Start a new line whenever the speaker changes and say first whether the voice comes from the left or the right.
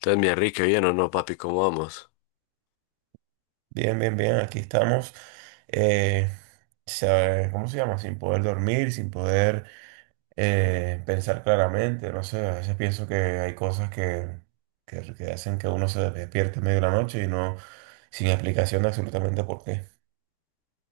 left: Entonces, mi Enrique, bien o no, papi, ¿cómo vamos?
right: Bien, bien, bien, aquí estamos. eh, ¿Cómo se llama? Sin poder dormir, sin poder pensar claramente. No sé, a veces pienso que hay cosas que hacen que uno se despierte en medio de la noche y no, sin explicación de absolutamente por qué.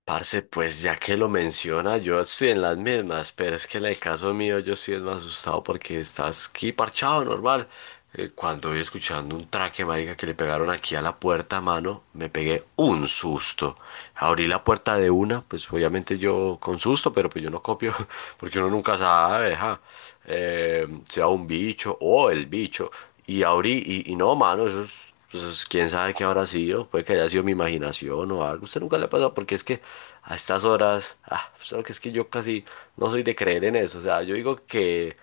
left: Parce, pues ya que lo menciona, yo estoy en las mismas, pero es que en el caso mío yo sí es más asustado porque estás aquí parchado, normal. Cuando voy escuchando un traque, marica, que le pegaron aquí a la puerta, mano, me pegué un susto. Abrí la puerta de una, pues obviamente yo con susto, pero pues yo no copio, porque uno nunca sabe, ja. Sea un bicho o el bicho. Y abrí, y no, mano, eso es. Pues quién sabe qué habrá sido, puede que haya sido mi imaginación o algo. Usted nunca le ha pasado porque es que a estas horas, ah, pues, sabe que es que yo casi no soy de creer en eso. O sea, yo digo que,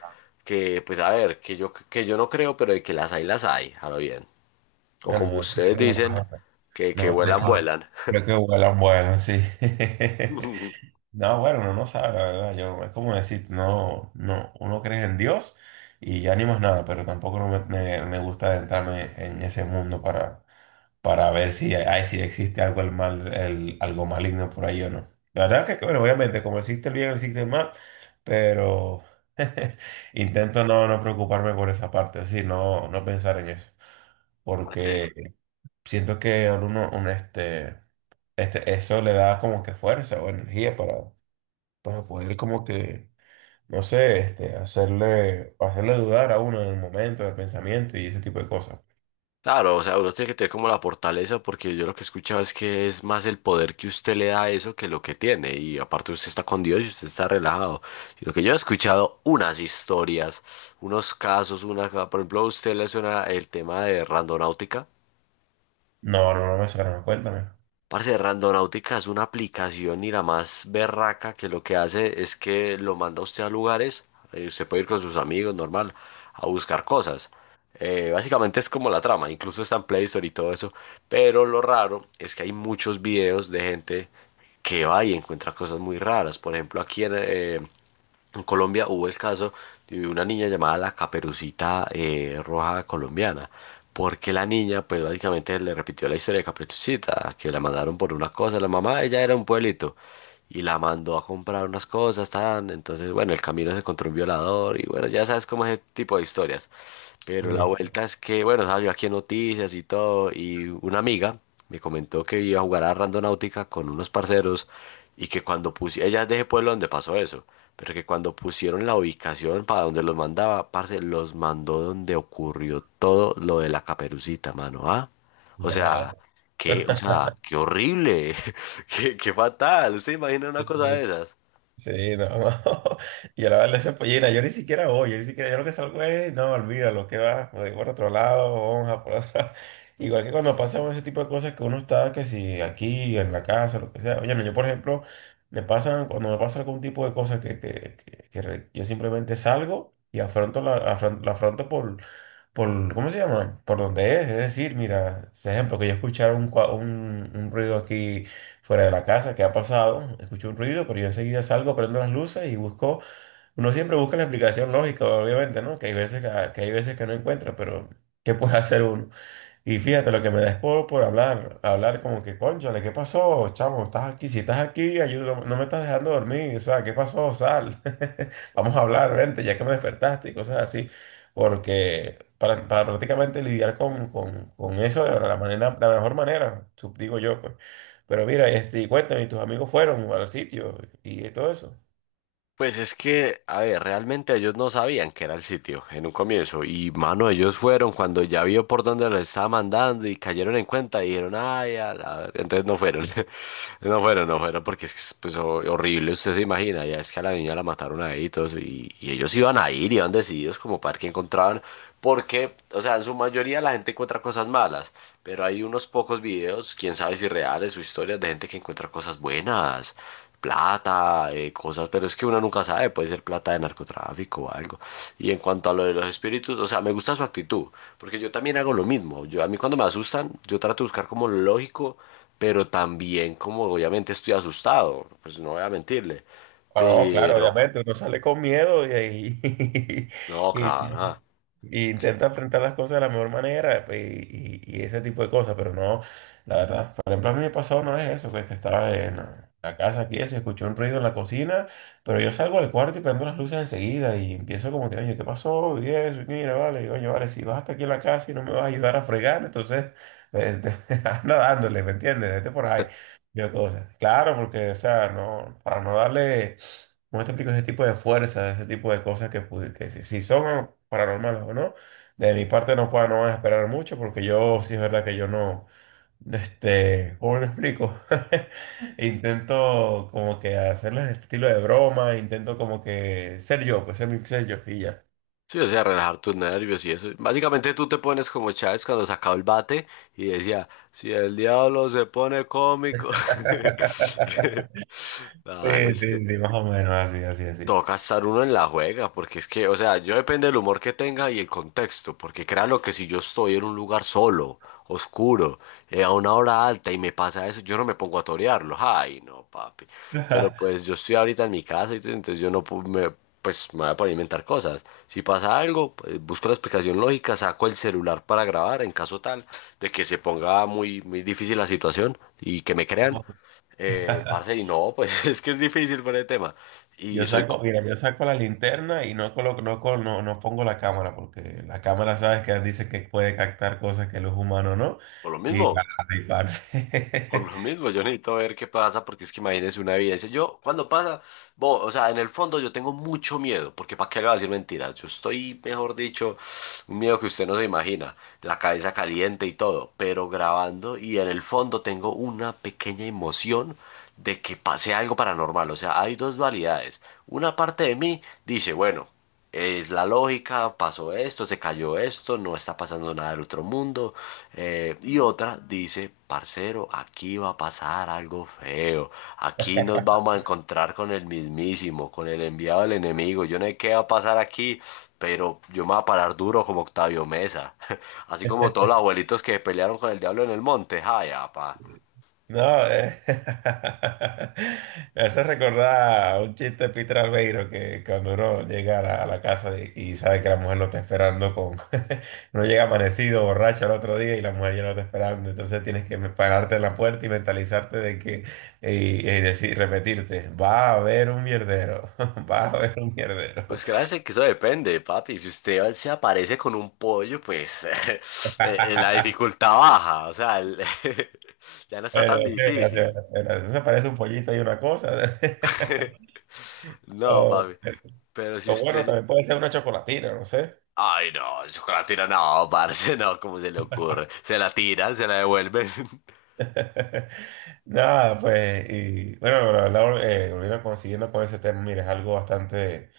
left: pues a ver, que yo no creo, pero de que las hay, ahora bien. O
right: Bueno,
left: como
right: de-
left: ustedes dicen, que
right: no,
left: vuelan, vuelan.
right: que vuelan, vuelan, sí. No, bueno, uno no sabe, la verdad. Yo, es como decir, no, no, uno cree en Dios y ya ni más nada, pero tampoco no me, me- me gusta adentrarme en ese mundo para ver si existe algo, el mal, el, algo maligno por ahí o no. La verdad que, bueno, obviamente, como existe el bien, existe el mal, pero intento no preocuparme por esa parte, es decir, no pensar en eso,
left: Sí.
right: porque siento que a uno, eso le da como que fuerza o energía para poder como que, no sé, hacerle dudar a uno en el momento, del pensamiento y ese tipo de cosas.
left: Claro, o sea, uno tiene que tener como la fortaleza porque yo lo que he escuchado es que es más el poder que usted le da a eso que lo que tiene y aparte usted está con Dios y usted está relajado. Y lo que yo he escuchado unas historias, unos casos, una, por ejemplo, a usted le suena el tema de Randonáutica.
right: No, no, no me suena, cuéntame.
left: Parce, Randonáutica es una aplicación y la más berraca que lo que hace es que lo manda a usted a lugares, usted puede ir con sus amigos, normal, a buscar cosas. Básicamente es como la trama, incluso está en Play Store y todo eso. Pero lo raro es que hay muchos videos de gente que va y encuentra cosas muy raras. Por ejemplo, aquí en Colombia hubo el caso de una niña llamada la Caperucita, Roja Colombiana. Porque la niña, pues básicamente le repitió la historia de Caperucita, que la mandaron por una cosa. La mamá, ella era un pueblito y la mandó a comprar unas cosas, tan. Entonces, bueno, el camino se encontró un violador y bueno, ya sabes cómo es ese tipo de historias. Pero la
right: Sí.
left: vuelta es que, bueno, salió aquí en noticias y todo, y una amiga me comentó que iba a jugar a Randonáutica con unos parceros y que cuando pusieron, ella es de ese pueblo donde pasó eso, pero que cuando pusieron la ubicación para donde los mandaba, parce, los mandó donde ocurrió todo lo de la caperucita, mano, ¿ah? O sea,
right: Da-
left: o sea, qué horrible, qué fatal. ¿Usted imagina una cosa de esas?
right: Sí, no, no. Yo la verdad, esa pollina, yo ni siquiera voy, yo ni siquiera, yo lo que salgo es, no, olvídalo, que va, me voy por otro lado, vamos a por otro igual que cuando pasan ese tipo de cosas que uno está, que si aquí, en la casa, lo que sea. Oye, no, yo por ejemplo, me pasan, cuando me pasa algún tipo de cosas que yo simplemente salgo y afronto la afronto, por, ¿cómo se llama? Por donde es. Es decir, mira, por ejemplo, que yo escuchara un ruido aquí fuera de la casa, ¿qué ha pasado? Escucho un ruido, pero yo enseguida salgo, prendo las luces y busco, uno siempre busca la explicación lógica, obviamente, ¿no? Que hay veces que hay veces que no encuentra, pero ¿qué puede hacer uno? Y fíjate, lo que me da es por hablar como que, cónchale, ¿qué pasó, chamo? Estás aquí, si estás aquí, ayúdame, no me estás dejando dormir, o sea, ¿qué pasó? Sal, vamos a hablar, vente, ya que me despertaste y cosas así, porque para prácticamente lidiar con eso de la manera, la mejor manera, digo yo, pues. Pero mira, este, y cuéntame, ¿y tus amigos fueron al sitio y todo eso?
left: Pues es que, a ver, realmente ellos no sabían que era el sitio en un comienzo y, mano, ellos fueron cuando ya vio por dónde lo estaba mandando y cayeron en cuenta y dijeron, ay, a la ver. Entonces no fueron, no fueron, porque es que es, pues, horrible, usted se imagina, ya es que a la niña la mataron ahí y todo eso y ellos iban a ir, iban decididos como para ver qué encontraban, porque, o sea, en su mayoría la gente encuentra cosas malas, pero hay unos pocos videos, quién sabe si reales o historias de gente que encuentra cosas buenas, plata, cosas, pero es que uno nunca sabe, puede ser plata de narcotráfico o algo. Y en cuanto a lo de los espíritus, o sea, me gusta su actitud, porque yo también hago lo mismo. Yo, a mí cuando me asustan, yo trato de buscar como lo lógico, pero también como obviamente estoy asustado, pues no voy a mentirle.
right: Ah, no, claro,
left: Pero,
right: obviamente, uno sale con miedo y,
left: no,
right: y-
left: claro, ajá.
right: y
left: Es que-
right: intenta enfrentar las cosas de la mejor manera pues, y ese tipo de cosas, pero no, la verdad, por ejemplo, a mí me pasó una vez eso, pues, que estaba en la casa aquí, eso, escuché un ruido en la cocina, pero yo salgo al cuarto y prendo las luces enseguida y empiezo como que, oye, ¿qué pasó? Y eso, y mira, vale, y, oye, vale, si vas hasta aquí en la casa y no me vas a ayudar a fregar, entonces, eh, anda dándole, ¿me entiendes? Vete por ahí. Yo cosa. Claro, porque, o sea, no, para no darle, como te explico, ese tipo de fuerza, ese tipo de cosas que, si son paranormales o no, de mi parte no puedo, no van a esperar mucho, porque yo sí es verdad que yo no, este, ¿cómo lo explico? Intento como que hacerles este estilo de broma, intento como que ser yo, pues ser mi ser yo y ya.
left: Sí, o sea, relajar tus nervios y eso. Básicamente tú te pones como Chávez cuando sacaba el bate y decía, si el diablo se pone cómico. Dale,
right: Sí,
left: es
right: sí,
left: que
right: sí, más o menos, así, así, así.
left: toca estar uno en la juega, porque es que, o sea, yo depende del humor que tenga y el contexto, porque créalo que si yo estoy en un lugar solo, oscuro, a una hora alta y me pasa eso, yo no me pongo a torearlo, ay, no, papi. Pero pues yo estoy ahorita en mi casa, y entonces yo no me, pues me voy a poner a inventar cosas. Si pasa algo, pues, busco la explicación lógica, saco el celular para grabar en caso tal de que se ponga muy, muy difícil la situación y que me crean. Parce, y no, pues, es que es difícil por el tema.
right: Yo
left: Y soy
right: saco, mira, yo saco la linterna y no pongo la cámara, porque la cámara sabes que dice que puede captar cosas que los humanos no,
left: Por lo
right: y para
left: mismo,
right: riparse.
left: yo necesito ver qué pasa, porque es que imagínese una evidencia. Yo, cuando pasa, o sea, en el fondo yo tengo mucho miedo, porque ¿para qué le voy a decir mentiras? Yo estoy, mejor dicho, un miedo que usted no se imagina, la cabeza caliente y todo, pero grabando y en el fondo tengo una pequeña emoción de que pase algo paranormal. O sea, hay dos dualidades. Una parte de mí dice, bueno, es la lógica, pasó esto, se cayó esto, no está pasando nada del otro mundo. Y otra dice, parcero, aquí va a pasar algo feo. Aquí nos vamos a encontrar con el mismísimo, con el enviado del enemigo. Yo no sé qué va a pasar aquí, pero yo me voy a parar duro como Octavio Mesa. Así como todos los abuelitos que pelearon con el diablo en el monte. Ay, apa.
right: No, eh, me hace recordar un chiste de Peter Albeiro que cuando uno llega a a la casa y sabe que la mujer lo está esperando con... uno llega amanecido, borracho al otro día y la mujer ya lo está esperando. Entonces tienes que pararte en la puerta y mentalizarte de que... y decir, repetirte, va a haber un mierdero, va a haber un mierdero.
left: Pues créanse que eso depende, papi. Si usted se aparece con un pollo, pues la dificultad baja. O sea, ya no está
right: Pero,
left: tan
right: o sea,
left: difícil.
right: pero eso parece un pollito y una cosa.
left: No,
right: O,
left: papi. Pero si
right: o bueno,
left: usted...
right: también puede ser una chocolatina, no sé.
left: Ay, no, el chocolate tira, no, parce, no, ¿cómo se le ocurre? Se la tiran, se la devuelven.
right: Nada, pues, y bueno, la verdad, volviendo consiguiendo con ese tema, mira, es algo bastante,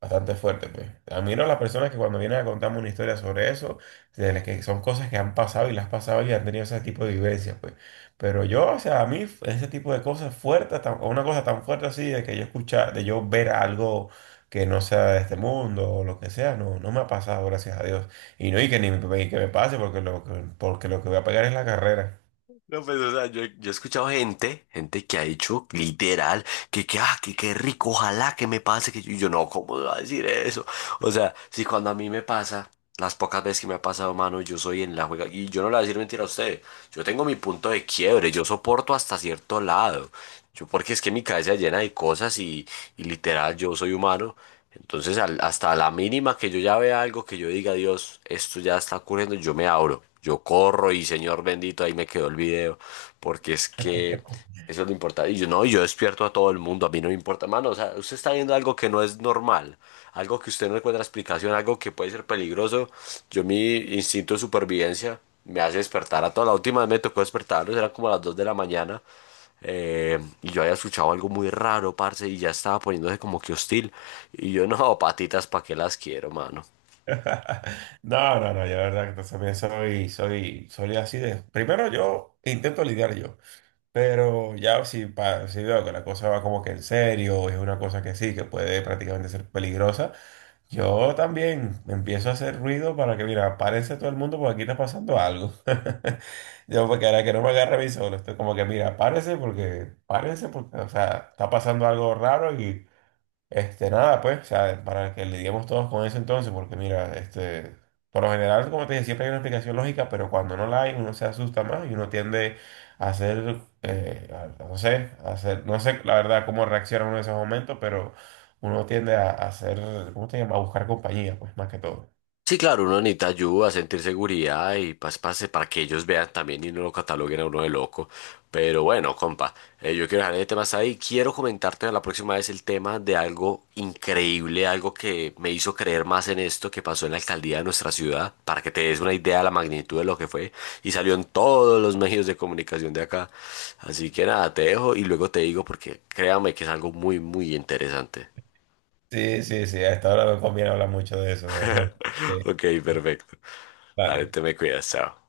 right: bastante fuerte, pues. Admiro a las personas que cuando vienen a contarme una historia sobre eso, de las que son cosas que han pasado y las han pasado y han tenido ese tipo de vivencias, pues. Pero yo, o sea, a mí ese tipo de cosas fuertes, una cosa tan fuerte así, de que yo escuchar, de yo ver algo que no sea de este mundo o lo que sea, no, no me ha pasado, gracias a Dios. Y no, y que ni me, y que me pase, porque porque lo que voy a pegar es la carrera.
left: No, pues, o sea, yo he escuchado gente, que ha dicho literal ah, qué rico, ojalá que me pase, que yo, y yo, no, ¿cómo me va a decir eso? O sea, si cuando a mí me pasa, las pocas veces que me ha pasado, mano, yo soy en la juega, y yo no le voy a decir mentira a usted, yo tengo mi punto de quiebre, yo soporto hasta cierto lado. Yo, porque es que mi cabeza llena de cosas y, literal, yo soy humano. Entonces, hasta la mínima que yo ya vea algo que yo diga, Dios, esto ya está ocurriendo, yo me abro, yo corro y Señor bendito, ahí me quedó el video, porque es que eso es lo importante. Y yo no, yo despierto a todo el mundo, a mí no me importa, mano, o sea, usted está viendo algo que no es normal, algo que usted no encuentra explicación, algo que puede ser peligroso. Yo mi instinto de supervivencia me hace despertar a toda la última vez me tocó despertarlos, eran como a las 2 de la mañana. Y yo había escuchado algo muy raro, parce, y ya estaba poniéndose como que hostil. Y yo, no, patitas, ¿para qué las quiero, mano?
right: No, no, no, yo la verdad que también soy así de... Primero yo intento lidiar yo, pero ya si, si veo que la cosa va como que en serio, es una cosa que sí, que puede prácticamente ser peligrosa, yo también empiezo a hacer ruido para que, mira, párense todo el mundo porque aquí está pasando algo. Yo, porque ahora que no me agarre a mí solo, estoy como que, mira, párense porque, o sea, está pasando algo raro este, nada, pues, o sea, para que lidiemos todos con eso entonces, porque mira, este, por lo general, como te dije, siempre hay una explicación lógica, pero cuando no la hay, uno se asusta más y uno tiende a hacer, no sé, a hacer, no sé la verdad cómo reacciona uno en esos momentos, pero uno tiende a hacer, ¿cómo se llama? A buscar compañía, pues, más que todo.
left: Sí, claro, uno necesita ayuda, sentir seguridad y pase, pase para que ellos vean también y no lo cataloguen a uno de loco. Pero bueno, compa, yo quiero dejar ese tema hasta ahí. Quiero comentarte la próxima vez el tema de algo increíble, algo que me hizo creer más en esto que pasó en la alcaldía de nuestra ciudad, para que te des una idea de la magnitud de lo que fue y salió en todos los medios de comunicación de acá. Así que nada, te dejo y luego te digo porque créame que es algo muy, muy interesante.
right: Sí, sí, sí, a esta hora no conviene hablar mucho de eso, ¿no? Sí,
left: Ok, perfecto. Dale,
right: vale.
left: te me cuidas, chao.